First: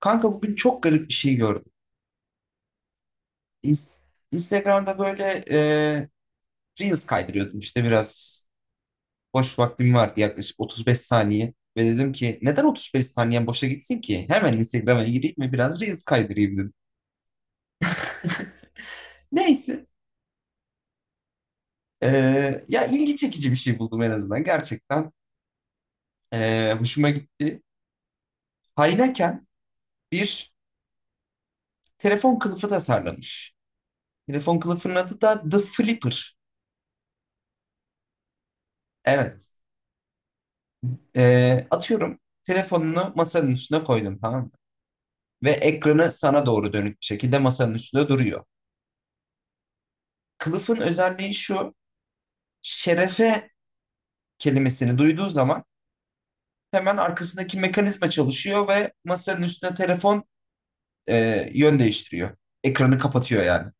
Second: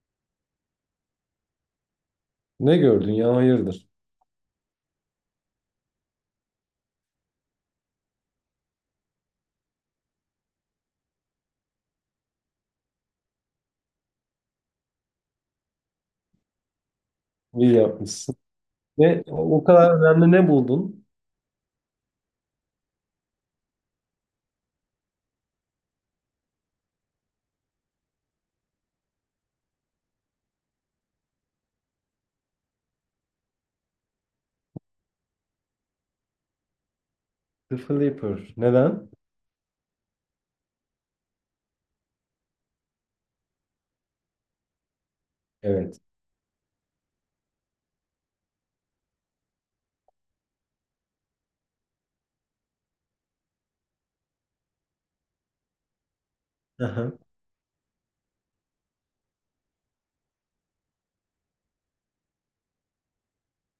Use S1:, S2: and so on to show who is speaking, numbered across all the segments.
S1: Kanka bugün çok garip bir şey gördüm.
S2: Ne gördün ya, hayırdır?
S1: İns- Instagram'da böyle Reels kaydırıyordum işte biraz. Boş vaktim vardı, yaklaşık 35 saniye. Ve dedim ki neden 35 saniyen boşa gitsin ki? Hemen Instagram'a gireyim ve biraz Reels kaydırayım dedim.
S2: İyi yapmışsın. Ne, o
S1: Neyse.
S2: kadar önemli ne buldun?
S1: e, Ya ilgi çekici bir şey buldum en azından. Gerçekten hoşuma gitti. Hayneken bir telefon kılıfı tasarlamış. Telefon kılıfının adı da The Flipper.
S2: The Flipper. Neden?
S1: Evet. Atıyorum, telefonunu masanın üstüne koydum, tamam mı? Ve
S2: Evet.
S1: ekranı sana doğru dönük bir şekilde masanın üstünde duruyor. Kılıfın özelliği şu, şerefe kelimesini duyduğu zaman hemen
S2: Aha.
S1: arkasındaki mekanizma çalışıyor ve masanın üstüne telefon yön değiştiriyor. Ekranı kapatıyor yani.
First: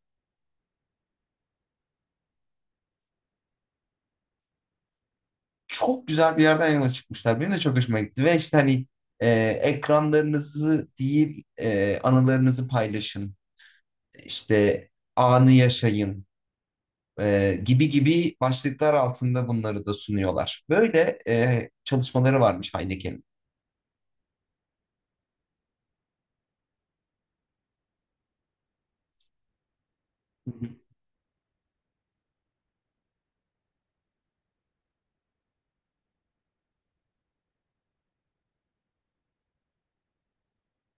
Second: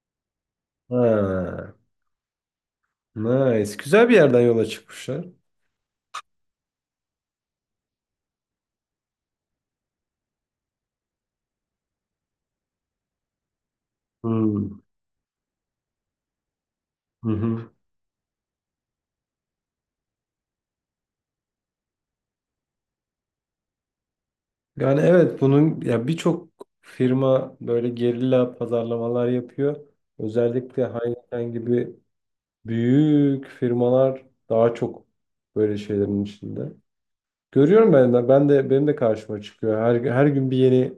S2: Ha. Nice. Güzel bir yerden yola çıkmışlar.
S1: Çok güzel bir yerden yola çıkmışlar. Benim de çok hoşuma gitti ve işte hani e, ekranlarınızı değil anılarınızı paylaşın.
S2: Hmm.
S1: İşte anı yaşayın,
S2: Hı hı.
S1: gibi gibi başlıklar altında bunları da sunuyorlar. Böyle çalışmaları varmış Heineken'in.
S2: Yani evet, bunun ya birçok firma böyle gerilla pazarlamalar yapıyor. Özellikle Heineken gibi büyük firmalar daha çok böyle şeylerin içinde. Görüyorum, ben de benim de karşıma çıkıyor. Her gün bir yeni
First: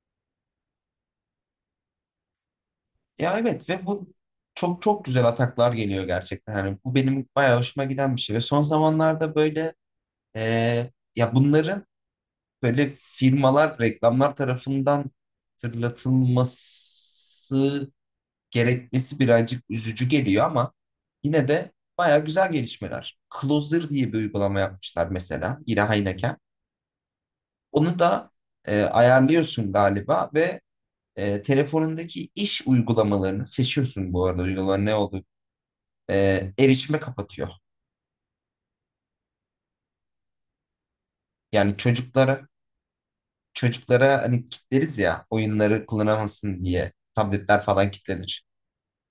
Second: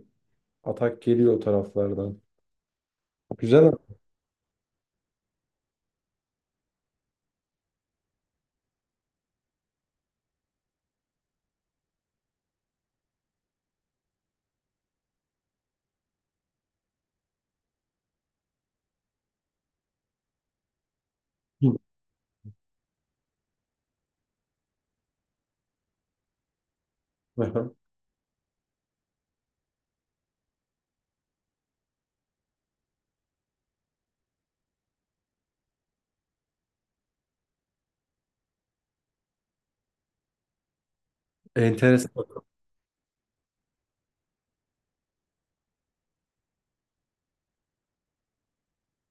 S2: atak geliyor o taraflardan.
S1: Ya evet,
S2: Güzel.
S1: ve bu çok çok güzel ataklar geliyor gerçekten. Yani bu benim bayağı hoşuma giden bir şey ve son zamanlarda böyle e, ya bunların böyle firmalar, reklamlar tarafından hatırlatılması gerekmesi birazcık üzücü geliyor ama yine
S2: Hı.
S1: de bayağı güzel gelişmeler. Closer diye bir uygulama yapmışlar mesela, yine Heineken.
S2: Aha.
S1: Onu da ayarlıyorsun galiba ve telefonundaki iş uygulamalarını seçiyorsun. Bu arada uygulamalar ne oldu? Erişime kapatıyor. Yani
S2: Enteresan.
S1: çocuklara hani kilitleriz ya, oyunları kullanamasın diye tabletler falan kilitlenir.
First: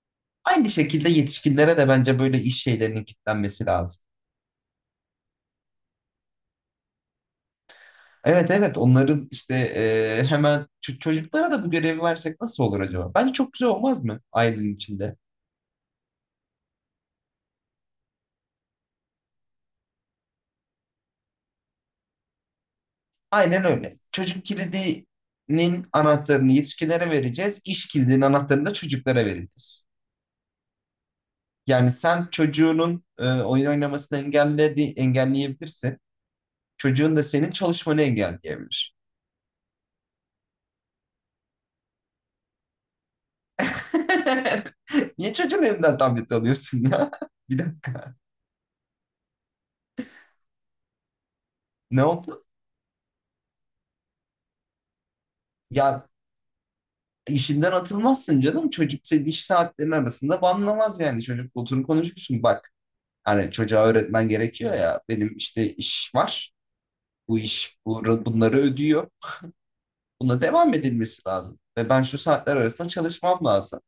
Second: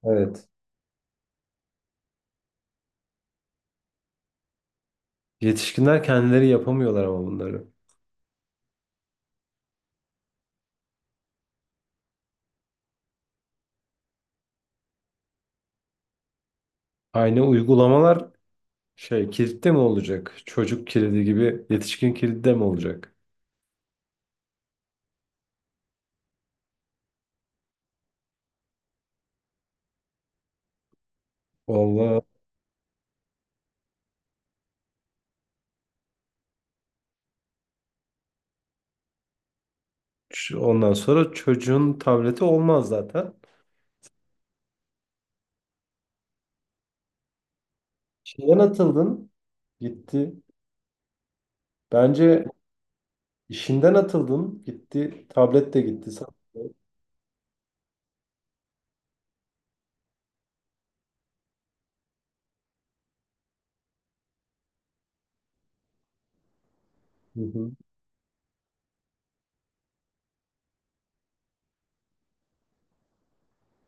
S2: Evet.
S1: Aynı şekilde yetişkinlere de bence böyle iş şeylerinin kilitlenmesi lazım.
S2: Yetişkinler kendileri yapamıyorlar ama bunları.
S1: Evet evet, onların işte hemen çocuklara da bu görevi versek nasıl olur acaba? Bence çok güzel olmaz mı ailenin içinde?
S2: Aynı uygulamalar şey kilitte mi olacak? Çocuk kilidi gibi yetişkin kilidi de mi olacak?
S1: Aynen öyle. Çocuk kilidinin anahtarını yetişkinlere vereceğiz. İş kilidinin anahtarını da çocuklara vereceğiz. Yani
S2: Allah.
S1: sen çocuğunun oyun oynamasını engelledi, engelleyebilirsin. Çocuğun da senin çalışmanı engelleyebilir.
S2: Ondan sonra çocuğun tableti olmaz zaten.
S1: Niye çocuğun elinden tablet alıyorsun ya? Bir dakika.
S2: İşinden atıldın, gitti.
S1: Ne oldu?
S2: Bence işinden atıldın, gitti. Tablet de
S1: Ya
S2: gitti.
S1: işinden atılmazsın canım. Çocuk senin iş saatlerinin arasında banlamaz yani. Çocuk oturun konuşursun. Bak hani çocuğa öğretmen gerekiyor ya. Benim işte iş var. Bu
S2: Hı hı.
S1: iş bunları ödüyor. Buna devam edilmesi lazım. Ve ben şu saatler arasında çalışmam lazım.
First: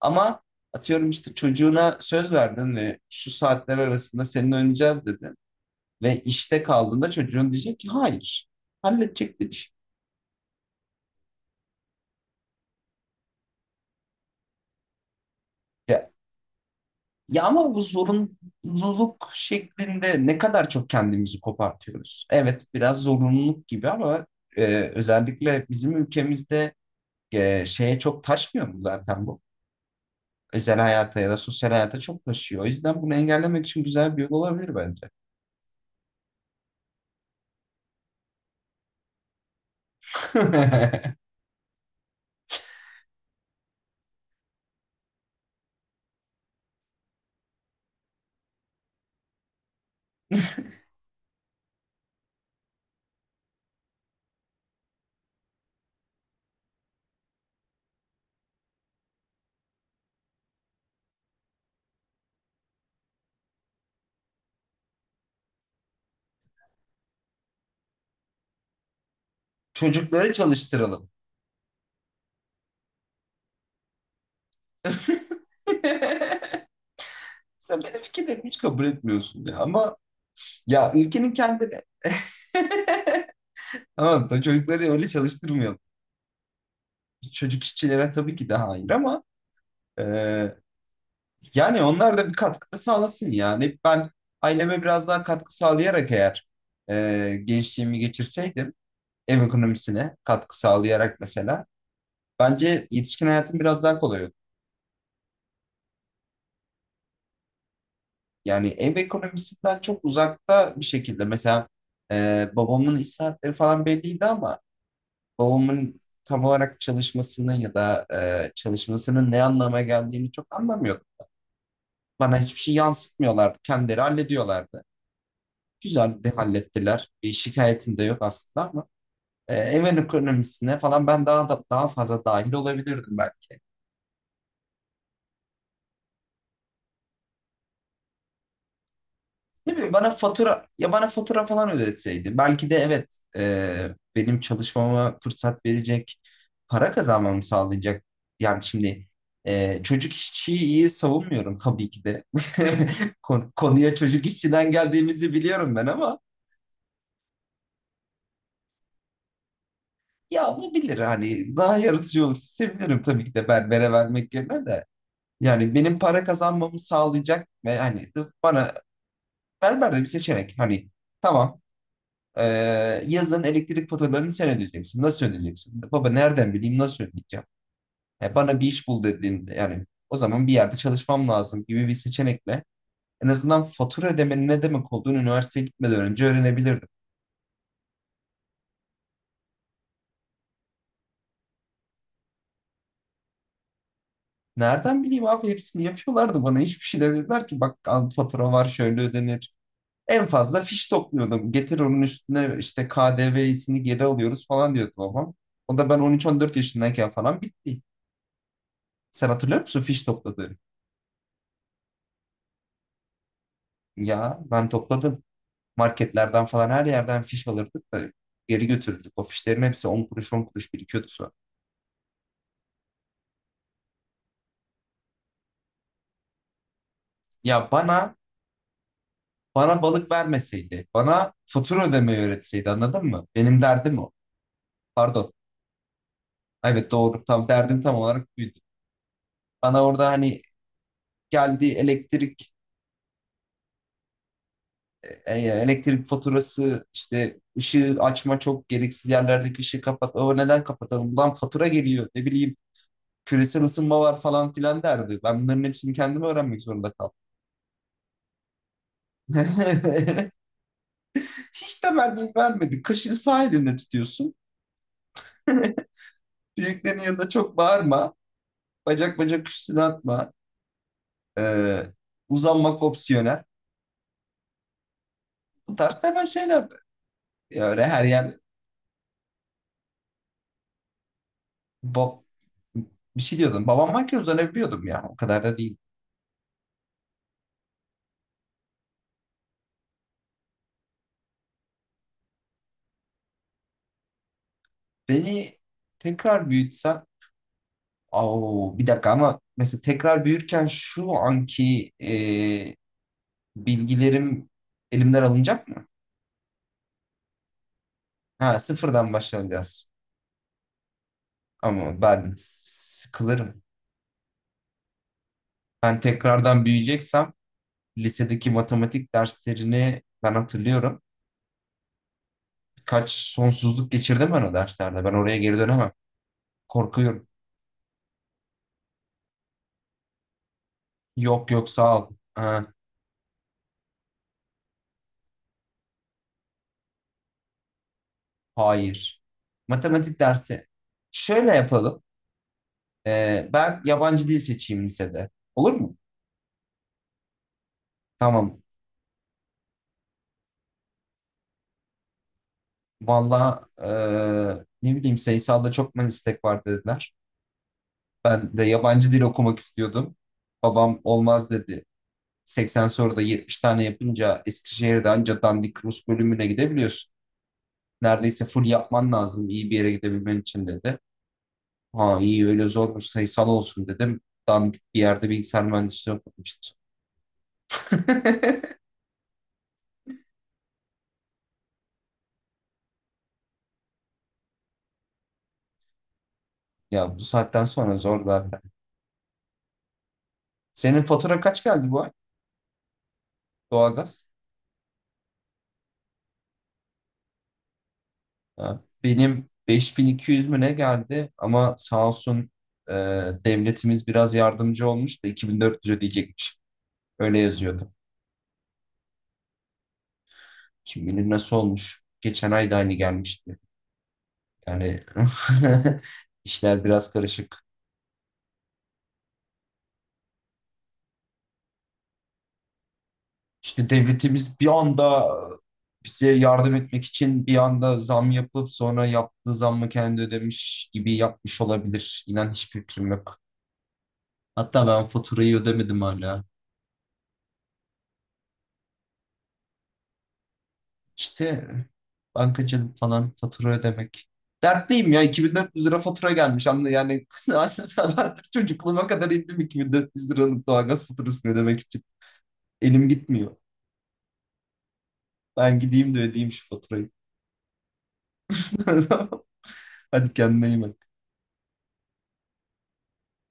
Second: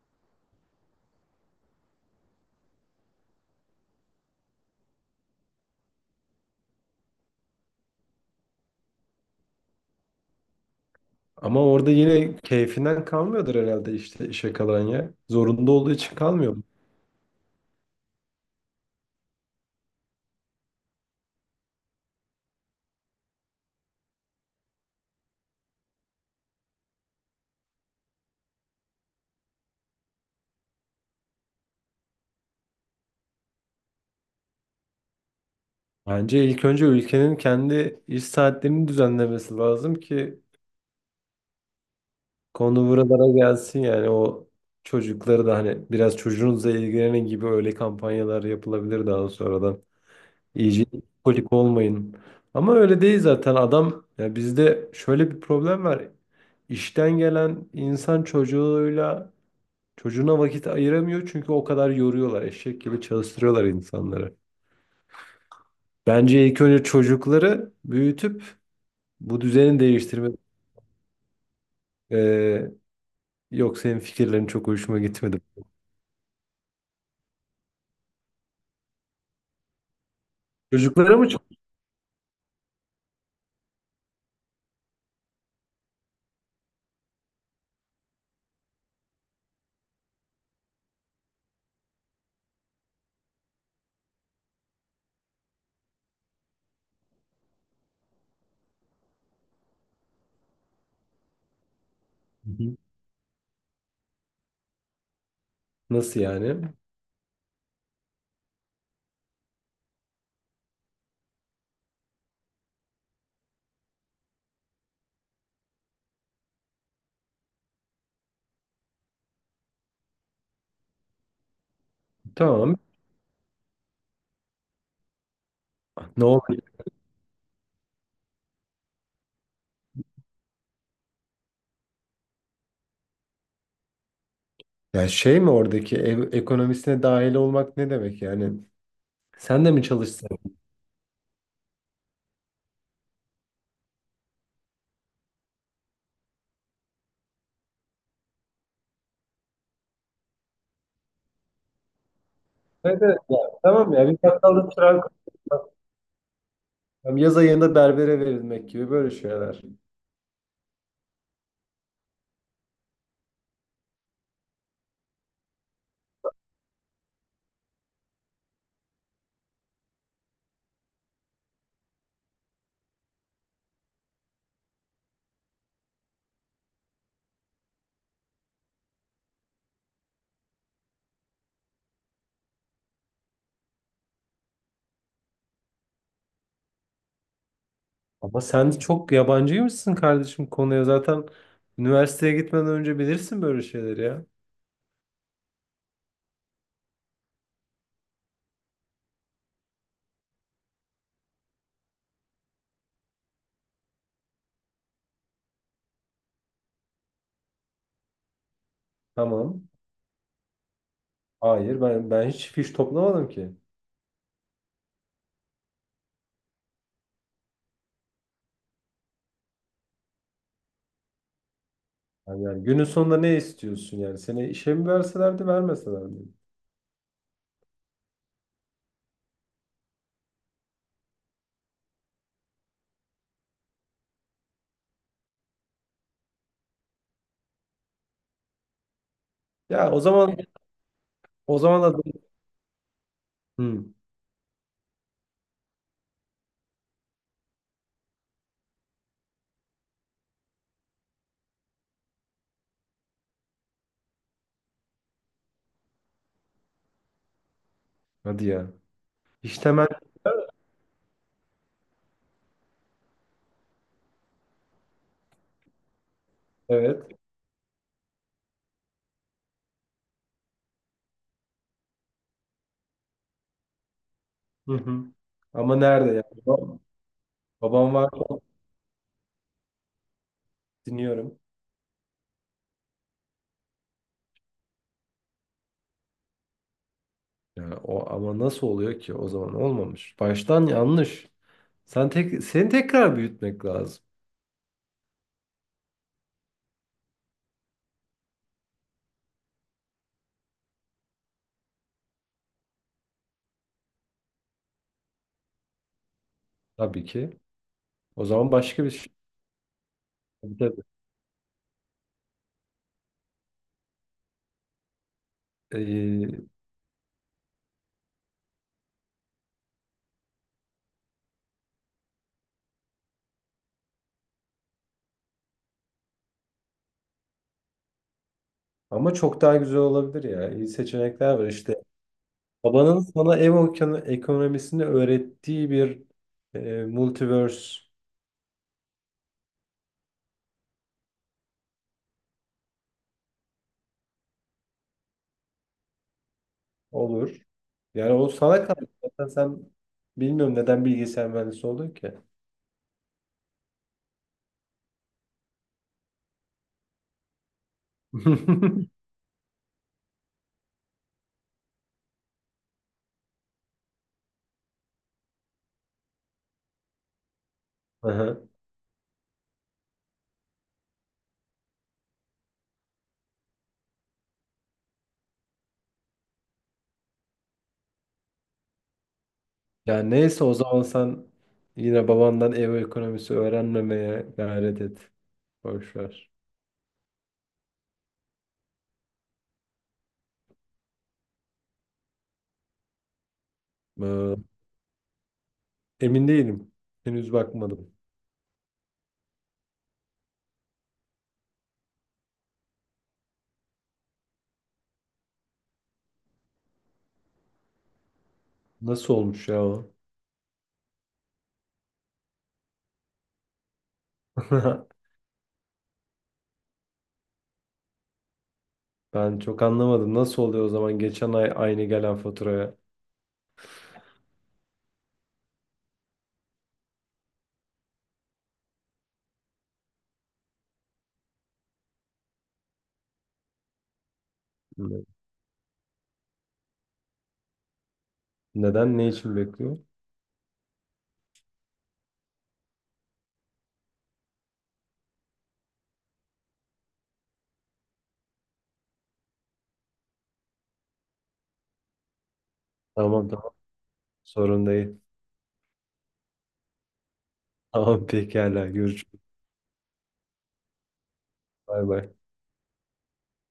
S1: Ama atıyorum işte çocuğuna söz verdin ve şu saatler arasında seninle oynayacağız dedin. Ve işte kaldığında çocuğun diyecek ki hayır. Halledecek demiş.
S2: Ama orada yine keyfinden kalmıyordur herhalde işte, işe kalan ya. Zorunda olduğu
S1: Ya,
S2: için kalmıyor.
S1: ya ama bu zorunluluk şeklinde ne kadar çok kendimizi kopartıyoruz. Evet biraz zorunluluk gibi ama e, özellikle bizim ülkemizde şeye çok taşmıyor mu zaten bu? Özel hayata ya da sosyal hayata çok taşıyor. O yüzden bunu engellemek için güzel bir yol olabilir bence.
S2: Bence ilk önce ülkenin kendi iş saatlerini düzenlemesi lazım ki konu buralara gelsin yani, o çocukları da hani biraz çocuğunuzla ilgilenin gibi öyle kampanyalar yapılabilir daha sonradan. İyice kolik olmayın. Ama öyle değil zaten adam ya, bizde şöyle bir problem var. İşten gelen insan çocuğuyla, çocuğuna vakit ayıramıyor çünkü o kadar yoruyorlar. Eşek gibi çalıştırıyorlar insanları. Bence ilk önce çocukları büyütüp bu düzeni değiştirme.
S1: Çocukları çalıştıralım.
S2: Ee, Yok, senin fikirlerin çok hoşuma gitmedi.
S1: Sen benim fikirlerimi hiç kabul etmiyorsun ya, ama ya
S2: Çocuklara mı
S1: ülkenin
S2: çok?
S1: kendine Tamam da çocukları öyle çalıştırmayalım. Çocuk işçilere tabii ki de hayır ama e, yani onlar da bir katkı sağlasın yani. Ben aileme biraz daha katkı sağlayarak eğer gençliğimi geçirseydim, ev ekonomisine katkı sağlayarak mesela.
S2: Hı hı.
S1: Bence yetişkin hayatın biraz daha kolay.
S2: Nasıl yani?
S1: Yani ev ekonomisinden çok uzakta bir şekilde. Mesela babamın iş saatleri falan belliydi ama babamın tam olarak çalışmasını ya da çalışmasının ne anlama geldiğini çok anlamıyordum. Bana hiçbir şey
S2: Tamam.
S1: yansıtmıyorlardı. Kendileri hallediyorlardı. Güzel
S2: Ne
S1: de
S2: oldu?
S1: hallettiler. Bir şikayetim de yok aslında ama ev ekonomisine falan ben daha fazla dahil olabilirdim belki.
S2: Yani şey mi, oradaki ev ekonomisine dahil olmak ne demek yani? Sen de
S1: Ne
S2: mi
S1: bileyim,
S2: çalışsın?
S1: bana fatura falan ödetseydi belki de, evet, benim çalışmama fırsat verecek, para kazanmamı sağlayacak. Yani şimdi çocuk işçiyi iyi savunmuyorum tabii ki de.
S2: Evet, evet ya. Tamam
S1: Konuya
S2: ya, bir
S1: çocuk
S2: bakkalda
S1: işçiden
S2: çırak
S1: geldiğimizi
S2: olmak,
S1: biliyorum ben ama
S2: yaz ayında berbere verilmek gibi böyle şeyler.
S1: ya, olabilir hani. Daha yaratıcı olursa sevinirim tabii ki de. Berbere vermek yerine de, yani benim para kazanmamı sağlayacak ve hani, bana berber de bir seçenek hani, tamam. Ee, yazın elektrik faturalarını sen ödeyeceksin. Nasıl ödeyeceksin? Baba, nereden bileyim nasıl ödeyeceğim? Ya bana bir iş bul dediğinde, yani o zaman bir yerde çalışmam lazım gibi bir seçenekle en azından fatura ödemenin ne demek olduğunu üniversiteye gitmeden önce öğrenebilirdim.
S2: Ama sen çok yabancıymışsın kardeşim konuya. Zaten üniversiteye gitmeden önce bilirsin böyle şeyleri ya.
S1: Nereden bileyim abi, hepsini yapıyorlardı. Bana hiçbir şey demediler ki, bak al, fatura var, şöyle ödenir. En fazla fiş topluyordum. Getir, onun üstüne işte K D V'sini geri alıyoruz falan diyordu babam. O da ben 13-14 yaşındayken falan bitti. Sen hatırlıyor
S2: Tamam.
S1: musun fiş topladığını?
S2: Hayır, ben hiç fiş toplamadım ki.
S1: Ya ben topladım. Marketlerden falan, her yerden fiş alırdık da geri götürdük. O fişlerin hepsi 10 kuruş 10 kuruş birikiyordu sonra.
S2: Yani günün sonunda ne istiyorsun yani? Seni işe mi verselerdi, vermeselerdi?
S1: Ya bana balık vermeseydi, bana fatura ödemeyi öğretseydi, anladın mı? Benim derdim o. Pardon. Evet doğru, tam derdim tam olarak buydu. Bana
S2: Ya o
S1: orada
S2: zaman
S1: hani
S2: o
S1: geldi
S2: zaman da.
S1: elektrik
S2: Hı,
S1: elektrik faturası, işte ışığı açma, çok gereksiz yerlerdeki ışığı kapat. O neden kapatalım? Lan fatura geliyor, ne bileyim küresel ısınma var falan filan derdi. Ben bunların hepsini kendim öğrenmek zorunda kaldım.
S2: hadi ya. İş temel,
S1: Hiç de temenni vermedi. Kaşığı sağ elinle tutuyorsun. Büyüklerin
S2: evet.
S1: yanında çok bağırma. Bacak bacak üstüne atma. Ee, uzanmak opsiyonel.
S2: Hı hı.
S1: Bu
S2: Ama
S1: tarz
S2: nerede ya?
S1: hemen şeyler.
S2: Babam,
S1: Ya öyle
S2: babam
S1: her
S2: var,
S1: yer
S2: dinliyorum.
S1: Bab, bir şey diyordum. Babam varken uzanabiliyordum ya. O kadar da değil.
S2: Ya o, ama nasıl oluyor ki, o zaman olmamış. Baştan yanlış. Sen tek, seni tekrar büyütmek lazım
S1: Beni tekrar büyütsen, oo, bir dakika, ama mesela tekrar büyürken şu anki bilgilerim elimden alınacak mı?
S2: tabii ki. O zaman
S1: Ha,
S2: başka bir
S1: sıfırdan
S2: şey.
S1: başlayacağız.
S2: Tabii, tabii.
S1: Ama ben sıkılırım. Ben
S2: Ee,
S1: tekrardan büyüyeceksem lisedeki matematik derslerini ben hatırlıyorum. Birkaç sonsuzluk geçirdim ben o derslerde. Ben oraya geri dönemem. Korkuyorum.
S2: Ama çok daha güzel olabilir ya. İyi seçenekler var
S1: Yok yok,
S2: işte.
S1: sağ ol. Ha,
S2: Babanın sana ev ekonomisini öğrettiği bir multiverse
S1: hayır. Matematik dersi. Şöyle yapalım. Ben yabancı dil seçeyim lisede. Olur mu?
S2: olur. Yani o
S1: Tamam.
S2: sana kalmış. Zaten sen, bilmiyorum neden bilgisayar mühendisi oldun ki.
S1: Valla, ne bileyim, sayısalda çok meslek var dediler. Ben de yabancı dil okumak istiyordum. Babam olmaz dedi. 80 soruda 70 tane yapınca Eskişehir'de anca dandik Rus bölümüne gidebiliyorsun.
S2: Aha.
S1: Neredeyse full yapman lazım iyi bir yere gidebilmen için dedi. Ha iyi, öyle zormuş, sayısal olsun dedim. Dandik bir yerde bilgisayar mühendisliği okumuştum.
S2: Yani neyse, o zaman sen yine babandan ev ekonomisi öğrenmemeye gayret et. Boş ver.
S1: Ya bu saatten sonra zor zaten. Senin fatura kaç geldi bu ay? Doğalgaz.
S2: Ee, Emin değilim. Henüz bakmadım.
S1: Ha, benim 5200 mü ne geldi ama sağ olsun e, devletimiz biraz yardımcı olmuş da 2400 ödeyecekmiş. Öyle yazıyordu.
S2: Nasıl olmuş ya o?
S1: Kim bilir nasıl olmuş. Geçen ay da aynı gelmişti. Yani işler biraz karışık.
S2: Ben çok anlamadım. Nasıl oluyor o zaman, geçen ay aynı gelen faturaya?
S1: İşte devletimiz bir anda bize yardım etmek için bir anda zam yapıp sonra yaptığı zammı kendi ödemiş gibi yapmış olabilir. İnan hiçbir fikrim yok. Hatta
S2: Ne-
S1: ben faturayı ödemedim hala.
S2: Neden? Ne için bekliyor?
S1: İşte bankacılık falan, fatura ödemek. Dertliyim ya, 2400 lira fatura gelmiş. Anla yani. Aslında çocukluğuma kadar indim 2400 liralık doğalgaz faturasını ödemek için. Elim
S2: Tamam, tamam,
S1: gitmiyor.
S2: sorun değil.
S1: Ben gideyim de ödeyeyim şu faturayı.
S2: Tamam, pekala, görüşürüz.
S1: Hadi kendine iyi bak.
S2: Bay bay.